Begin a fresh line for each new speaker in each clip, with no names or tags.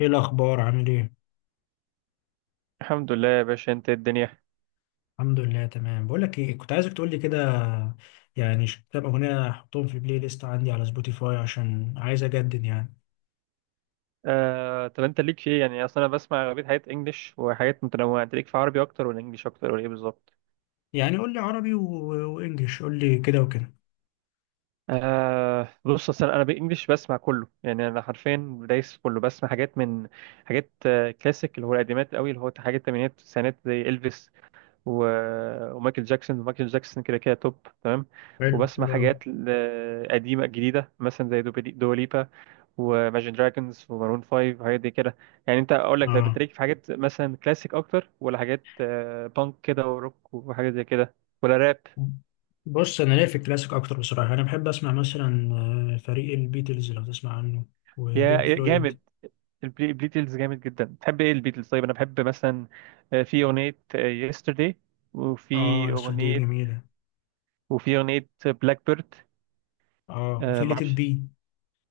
ايه الاخبار؟ عامل ايه؟
الحمد لله يا باشا، انت إيه الدنيا؟
الحمد لله، تمام. بقول لك ايه، كنت عايزك تقول لي كده. يعني كام اغنيه احطهم في بلاي ليست عندي على سبوتيفاي، عشان عايز اجدد يعني.
طب انت ليك في ايه؟ يعني اصلا انا بسمع اغلبيه حاجات انجلش وحاجات متنوعه. انت ليك في عربي اكتر ولا انجلش اكتر ولا ايه بالظبط؟
يعني قول لي عربي وانجليش، قول لي كده وكده.
آه بص، اصلا انا بانجلش بسمع كله. يعني انا حرفيا دايس في كله، بسمع حاجات من حاجات آه، كلاسيك، اللي هو القديمات قوي، اللي هو حاجات الثمانينات والتسعينات زي الفيس و... ومايكل جاكسون. كده كده توب. تمام.
حلو،
وبسمع
حلو قوي.
حاجات قديمه جديده، مثلا زي دوبليبا وماجن دراجونز ومارون 5 وحاجات دي كده. يعني انت اقول لك، طيب
اه،
انت ليك في حاجات مثلا كلاسيك اكتر ولا حاجات بانك كده وروك وحاجات زي كده؟ ولا راب؟
بص، انا ليا في الكلاسيك اكتر بصراحه. انا بحب اسمع مثلا فريق البيتلز لو تسمع عنه، وبينك
يا
فلويد.
جامد. البيتلز جامد جدا. بتحب ايه البيتلز؟ طيب انا بحب مثلا في اغنية يسترداي.
اه
وفي
يا أسطى، دي
اغنية
جميله.
وفي اغنية بلاك بيرد.
اه، وفي
ما
ليت
اعرفش.
بي.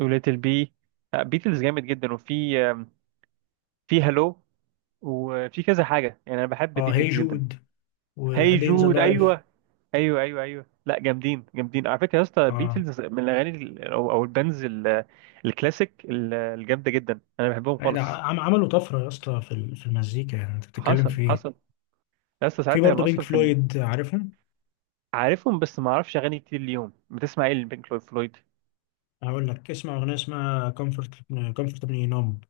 وليتل بي. بيتلز جامد جدا. وفي آم، في هالو، وفي كذا حاجة. يعني انا بحب
اه، هي
بيتلز جدا.
جود،
هاي
وادين ذا
جود،
لايف.
ايوه. ايوه، ايوه، ايوه، لا جامدين جامدين على فكره يا اسطى.
اه،
بيتلز من الاغاني ال- او او البانز الكلاسيك الجامده جدا. انا بحبهم
لا،
خالص.
عملوا طفرة يا اسطى في في المزيكا، يعني انت بتتكلم
حصل،
في ايه؟
حصل. يا اسطى
في
ساعتها كان
برضه بينك
اصلا كان
فلويد، عارفهم؟
عارفهم، بس ما اعرفش اغاني كتير. اليوم بتسمع ايه البينك فلويد؟
هقول لك اسمع اغنية اسمها كومفورتبلي نوم.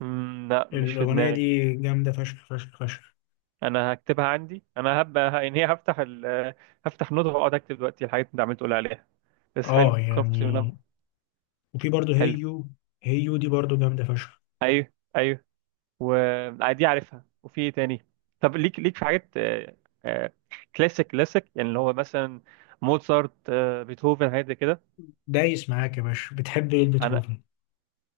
مم، لا مش في
الاغنية
دماغي.
دي جامدة فشخ فشخ فشخ.
انا هكتبها عندي. انا هبقى يعني هفتح هفتح نوت واقعد اكتب دلوقتي الحاجات اللي انت عمال تقول عليها. بس حلو
اه
كومفورت.
يعني. وفي برضه
حلو.
هيو، هيو دي برضه جامدة فشخ.
ايوه، ايوه. ودي عارفها. وفي ايه تاني؟ طب ليك في حاجات آه، كلاسيك كلاسيك، يعني اللي هو مثلا موزارت، بيتهوفن، حاجات زي كده؟
دايس معاك يا باشا، بتحب ايه
انا
بيتهوفن؟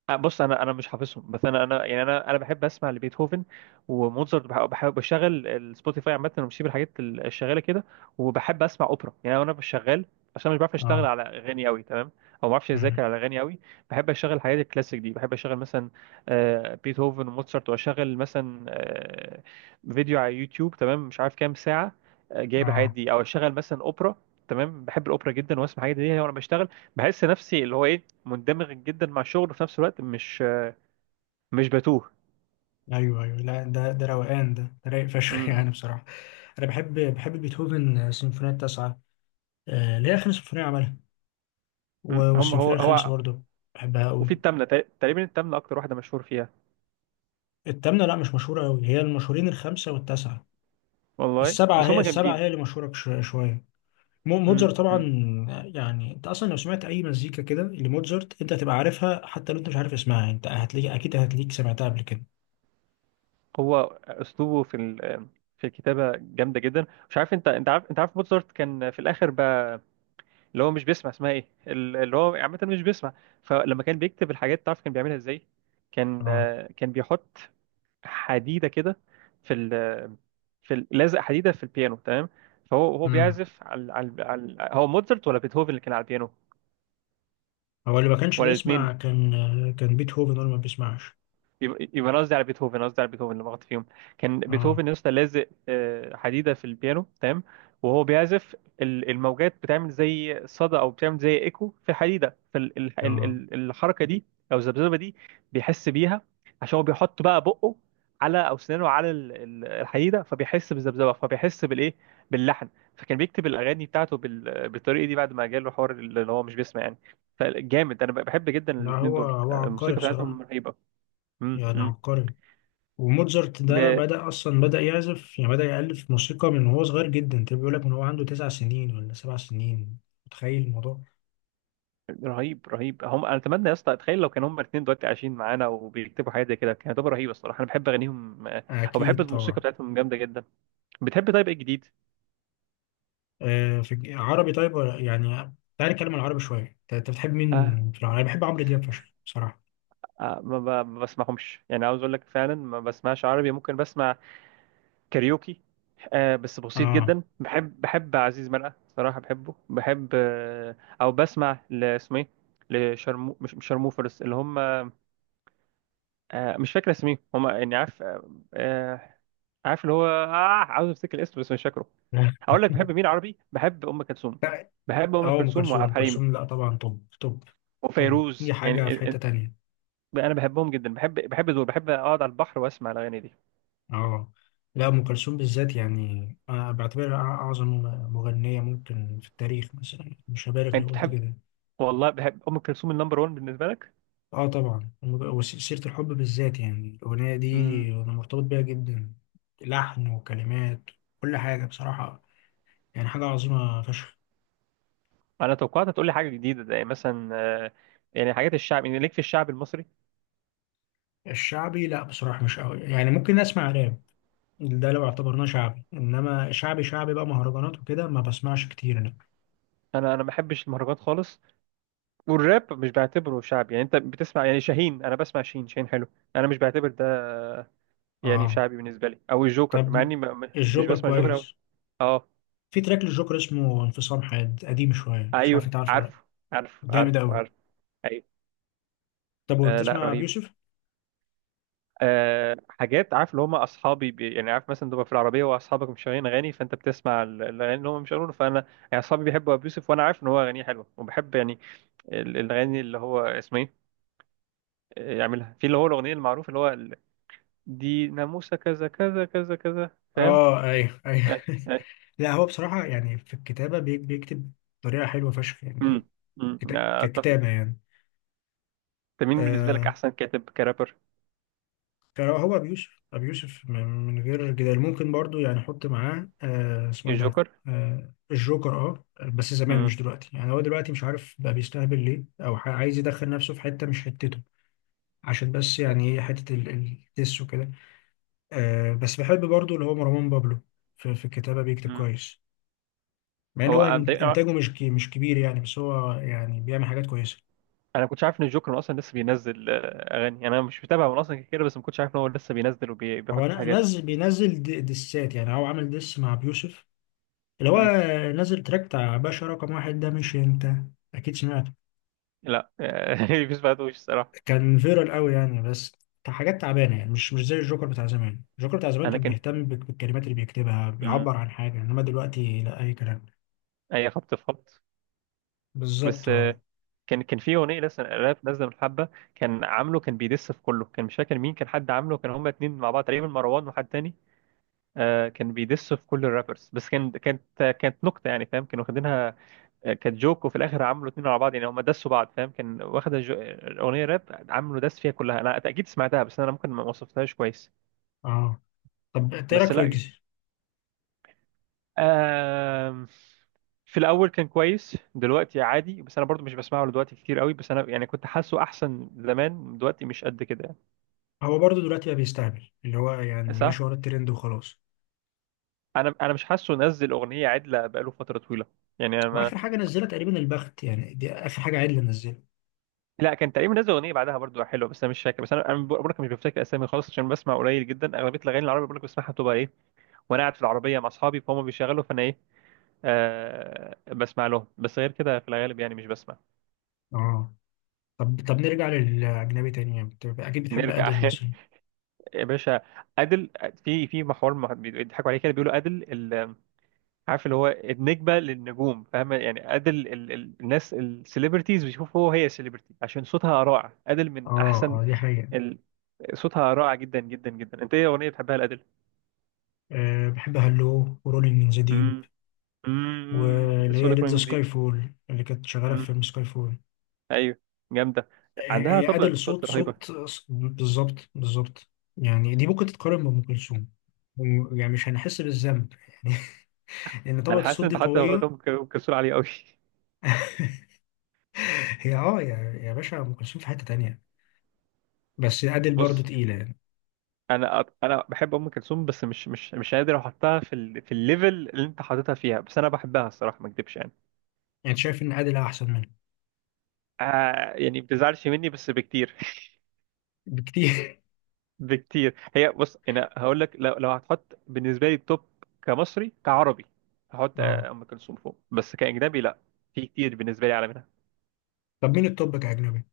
بص، انا مش حافظهم، بس انا يعني انا بحب اسمع لبيتهوفن وموزارت. بحب بشغل السبوتيفاي عامه، وبسيب الحاجات الشغاله كده. وبحب اسمع اوبرا. يعني انا مش شغال عشان مش بعرف اشتغل
اه.
على اغاني قوي. تمام. او ما بعرفش
امم.
اذاكر على اغاني قوي. بحب اشغل الحاجات الكلاسيك دي. بحب اشغل مثلا بيتهوفن وموزارت، واشغل مثلا فيديو على يوتيوب. تمام. مش عارف كام ساعه جايب الحاجات
اه.
دي، او اشغل مثلا اوبرا. تمام. بحب الاوبرا جدا، واسمع الحاجات دي يعني وانا بشتغل. بحس نفسي اللي هو ايه، مندمج جدا مع الشغل، وفي نفس الوقت مش بتوه.
ايوه، ايوه، لا، ده روقان، ده رايق فشخ يعني
م-
بصراحة. انا بحب، بيتهوفن سيمفونية التاسعة، اللي هي اخر سيمفونية عملها،
هو
والسيمفونية الخامسة
هو
برضو. بحبها
وفي
قوي.
التامنة تقريبا، التامنة أكتر واحدة مشهور فيها.
التامنة لا، مش مشهورة قوي، هي المشهورين الخمسة والتاسعة.
والله،
السبعة
بس
هي
هم
السبعة،
جامدين.
هي اللي مشهورة شوية.
م-
موتزارت طبعا.
م.
يعني انت اصلا لو سمعت اي مزيكا كده لموتزارت، انت هتبقى عارفها حتى لو انت مش عارف اسمها. انت هتلاقي، اكيد هتلاقيك سمعتها قبل كده.
هو أسلوبه في الكتابة جامدة جدا. مش عارف، أنت عارف؟ أنت عارف موتسارت كان في الآخر بقى اللي هو مش بيسمع؟ اسمها إيه اللي هو عامة مش بيسمع. فلما كان بيكتب الحاجات، تعرف كان بيعملها إزاي؟ كان
اه.
كان بيحط حديده كده في ال لازق حديده في البيانو. تمام. فهو
امم.
بيعزف على هو موتزارت ولا بيتهوفن اللي كان على البيانو؟
هو اللي ما كانش
ولا الاثنين؟
بيسمع، كان بيتهوفن هو اللي ما بيسمعش.
يبقى انا قصدي على بيتهوفن. أنا قصدي على بيتهوفن اللي لغلط فيهم. كان
اه.
بيتهوفن يا اسطى لازق حديده في البيانو. تمام. وهو بيعزف. الموجات بتعمل زي صدى، او بتعمل زي ايكو في حديده.
اه.
فالحركه دي او الذبذبه دي بيحس بيها. عشان هو بيحط بقى على او سنانه على الحديده، فبيحس بالذبذبه، فبيحس بالايه، باللحن. فكان بيكتب الاغاني بتاعته بالطريقه دي بعد ما جاله حوار اللي هو مش بيسمع يعني. فجامد. انا بحب جدا
لا،
الاثنين
هو
دول.
هو عبقري
الموسيقى بتاعتهم
بصراحة،
رهيبه. امم
يعني
امم
عبقري. وموتزارت ده
ب...
بدأ أصلا، بدأ يعزف، يعني بدأ يألف موسيقى من وهو صغير جدا، تبقى بيقول لك من هو عنده 9 سنين ولا 7 سنين، متخيل الموضوع؟
رهيب، رهيب. هم انا اتمنى يا اسطى، اتخيل لو كانوا هم الاثنين دلوقتي عايشين معانا وبيكتبوا حاجه زي كده كانت هتبقى رهيبه الصراحه. انا بحب اغانيهم او بحب
أكيد
الموسيقى
طبعا.
بتاعتهم. جامده جدا. بتحب؟ طيب ايه جديد؟
آه، في عربي طيب ولا يعني. تعالى نتكلم عن العربي شوية. أنت بتحب
آه.
مين في العربي؟ أنا بحب عمرو دياب فشخ بصراحة.
آه. ما بسمعهمش يعني. عاوز اقول لك فعلا ما بسمعش عربي. ممكن بسمع كاريوكي. آه، بس بسيط
آه
جدا. بحب عزيز مرقه صراحه، بحبه. بحب آه، او بسمع اسمه ايه، لشرمو. مش شرموفرز اللي هم آه، مش فاكر اسميهم. هم يعني عارف، آه آه، عارف اللي هو اه عاوز افتكر الاسم بس مش فاكره. هقول لك بحب مين عربي. بحب ام كلثوم. بحب ام
اه، أم
كلثوم
كلثوم،
وعبد
أم
الحليم
كلثوم، لا طبعا. طب، طب. طب دي
وفيروز.
حاجة
يعني
في حتة تانية.
انا بحبهم جدا. بحب دول. بحب اقعد على البحر واسمع الاغاني دي.
اه، لا، ام كلثوم بالذات يعني أنا بعتبرها اعظم مغنيه ممكن في التاريخ مثلا، مش هبالغ لو
انت
قلت
بتحب،
كده.
والله بحب ام كلثوم. النمبر 1 بالنسبه لك؟
اه طبعا. وسيره الحب بالذات، يعني الاغنيه دي
امم.
انا مرتبط بيها جدا. لحن وكلمات، كل حاجه بصراحه. يعني حاجه عظيمه فشخ.
انا توقعت هتقول لي حاجه جديده، زي مثلا آه، يعني حاجات الشعب، يعني ليك في الشعب المصري.
الشعبي لا، بصراحه مش قوي. يعني ممكن اسمع راب، ده لو اعتبرناه شعبي. انما شعبي شعبي بقى، مهرجانات وكده، ما بسمعش كتير انا.
انا ما بحبش المهرجانات خالص. والراب مش بعتبره شعب. يعني انت بتسمع يعني شاهين؟ انا بسمع شاهين، شاهين حلو. انا مش بعتبر يعني
اه.
شعبي بالنسبه لي، او الجوكر مع
طب
اني مش
الجوكر
بسمع جوكر أوي.
كويس.
اه.
في تراك للجوكر اسمه انفصام حاد، قديم شوية، مش عارف
ايوه.
انت عارفه ولا لأ.
عارفه، عارفه،
جامد قوي.
عارفه. ايوه.
طب،
آه، لا
وبتسمع
رهيب.
بيوسف؟
آه، حاجات عارف، اللي هم اصحابي بي. يعني عارف مثلا تبقى في العربيه واصحابك مش شغالين اغاني، فانت بتسمع الاغاني اللي هم مش شغالين. فانا يعني اصحابي بيحبوا ابي يوسف، وانا عارف ان هو اغانيه حلوه وبحب يعني الاغاني. اللي هو اسمه ايه، يعملها في اللي هو الاغنيه المعروفه، اللي هو دي ناموسه كذا كذا كذا كذا. فاهم؟
اه، ايوه، ايوه
آه، آه.
لا، هو بصراحة يعني في الكتابة بيكتب بطريقة حلوة فشخ يعني.
امم. اتفق.
ككتابة يعني.
انت مين بالنسبه لك
آه،
احسن كاتب كرابر؟
كان هو أبي يوسف، أبي يوسف من غير جدال. ممكن برضو يعني أحط معاه، آه، اسمه إيه ده؟
الجوكر.
آه، الجوكر، أه. بس زمان مش
امم.
دلوقتي يعني، هو دلوقتي مش عارف بقى بيستهبل ليه، أو عايز يدخل نفسه في حتة مش حتته، عشان بس يعني إيه حتة الدس وكده. آه، بس بحب برضو اللي هو مروان بابلو، في الكتابة بيكتب
امم.
كويس، مع ان
هو
هو
انا
انتاجه مش مش كبير يعني، بس هو يعني بيعمل حاجات كويسة.
انا كنتش عارف ان الجوكر اصلا لسه بينزل اغاني. انا مش متابع من اصلا كتير، بس ما كنتش عارف ان هو لسه بينزل
هو
وبيحط حاجات.
نزل، بينزل دسات. يعني هو عامل دس مع بيوسف، اللي هو
امم.
نزل تراك بتاع باشا رقم واحد، ده مش انت اكيد سمعته؟
لا. مفيش بعدوش الصراحه.
كان فيرال قوي يعني، بس كان حاجات تعبانة يعني، مش زي الجوكر بتاع زمان. الجوكر بتاع زمان
انا
كان
كان.
بيهتم بالكلمات اللي بيكتبها،
امم.
بيعبر عن حاجة. انما دلوقتي لا، اي كلام.
اي خبط في خبط.
بالظبط،
بس
اه.
كان في اغنيه لسه راب نازله من حبه. كان عامله، كان بيدس في كله. كان مش فاكر مين، كان حد عامله. كان هما اتنين مع بعض تقريبا، مروان وحد تاني. كان بيدس في كل الرابرز، بس كانت نكته يعني، فاهم، كانوا واخدينها كانت جوك. وفي الاخر عملوا اتنين على بعض. يعني هم دسوا بعض، فاهم؟ كان واخده اغنيه راب عملوا دس فيها كلها. انا اكيد سمعتها، بس انا ممكن ما وصفتهاش كويس.
اه، طب إنت ايه
بس
رايك في
لا.
ويجز؟
آم... في الاول كان كويس، دلوقتي عادي. بس انا برضو مش بسمعه دلوقتي كتير قوي. بس انا يعني كنت حاسه احسن زمان، دلوقتي مش قد كده يعني.
هو برضه دلوقتي بقى بيستعمل اللي هو يعني
صح.
ماشي ورا الترند وخلاص.
انا مش حاسه نزل اغنيه عدله بقاله فتره طويله. يعني انا ما...
واخر حاجه نزلها تقريبا البخت، يعني دي اخر حاجه عادل نزلها.
لا كان تقريبا نزل اغنيه بعدها برضو حلوه، بس انا مش فاكر. بس انا بقول لك مش بفتكر اسامي خالص، عشان بسمع قليل جدا. اغلبيه الاغاني العربيه بقول لك بسمعها، بتبقى ايه وانا قاعد في العربيه مع اصحابي، فهم بيشغلوا فانا ايه آه، بسمع لهم. بس غير كده في الغالب يعني مش بسمع.
اه. طب طب، نرجع للاجنبي تاني، يعني أنت اكيد بتحب
نرجع
ادل مثلا.
يا باشا. عادل. في محور بيضحكوا عليه كده، بيقولوا عادل عارف اللي هو النجمه للنجوم، فاهم يعني. عادل الناس السليبرتيز بيشوفوا هو هي سليبرتي عشان صوتها رائع. عادل من
اه.
احسن
اه دي حقيقه.
ال... صوتها رائع جدا جدا جدا. انت ايه اغنيه بتحبها لعادل؟
أه، بحب هالو ورولينج ان ذا ديب،
امم امم. كنت
واللي
لسه بقول
هي
لك
ليت ذا
Rolling
سكاي
Deep.
فول اللي كانت شغاله في فيلم
مم.
سكاي فول.
ايوه. جامده.
هي
عندها
هي ادل
طبقه
صوت،
صوت رهيبه.
بالظبط، بالظبط. يعني دي ممكن تتقارن بام كلثوم، يعني مش هنحس بالذنب يعني لان طبقه
انا حاسس
الصوت
ان
دي
انت حتى وقت
قويه.
ام كلثوم عليه قوي.
هي اه يا يا باشا، ام كلثوم في حته تانية، بس عادل برضو
بص
تقيله يعني.
انا بحب ام كلثوم، بس مش قادر احطها في الليفل اللي انت حاططها فيها. بس انا بحبها الصراحه، ما اكدبش يعني.
يعني شايف ان عادل احسن منه
آه يعني ما بتزعلش مني بس بكتير
بكتير
بكتير. هي بص انا هقول لك، لو هتحط بالنسبه لي التوب كمصري كعربي، هحط
اه.
ام كلثوم فوق. بس كاجنبي لا، في كتير بالنسبه لي اعلى منها.
طب مين التوب كاجنبي؟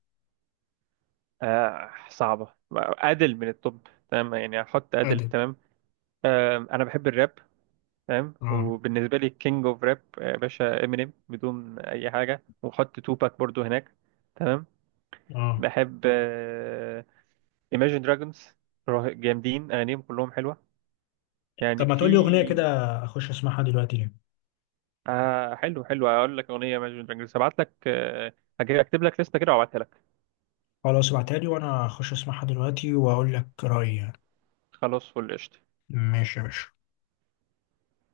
آه صعبه. ادل من التوب، تمام؟ يعني هحط ادل
عادل.
تمام. آه انا بحب الراب فاهم.
اه.
وبالنسبه لي كينج اوف راب يا باشا امينيم بدون اي حاجه، وحط توباك برضو هناك. تمام.
اه
بحب ايماجين دراجونز، جامدين. اغانيهم كلهم حلوه.
طب،
يعني
ما تقول لي
في
اغنيه كده اخش اسمعها دلوقتي ليه؟
آه، حلو، حلو. هقول لك اغنيه ايماجين دراجونز، هبعت لك هكتب لك لسته كده وابعتها لك.
خلاص، ابعتها لي وانا اخش اسمعها دلوقتي واقول لك رايي يعني.
خلاص، فل قشطه.
ماشي يا باشا.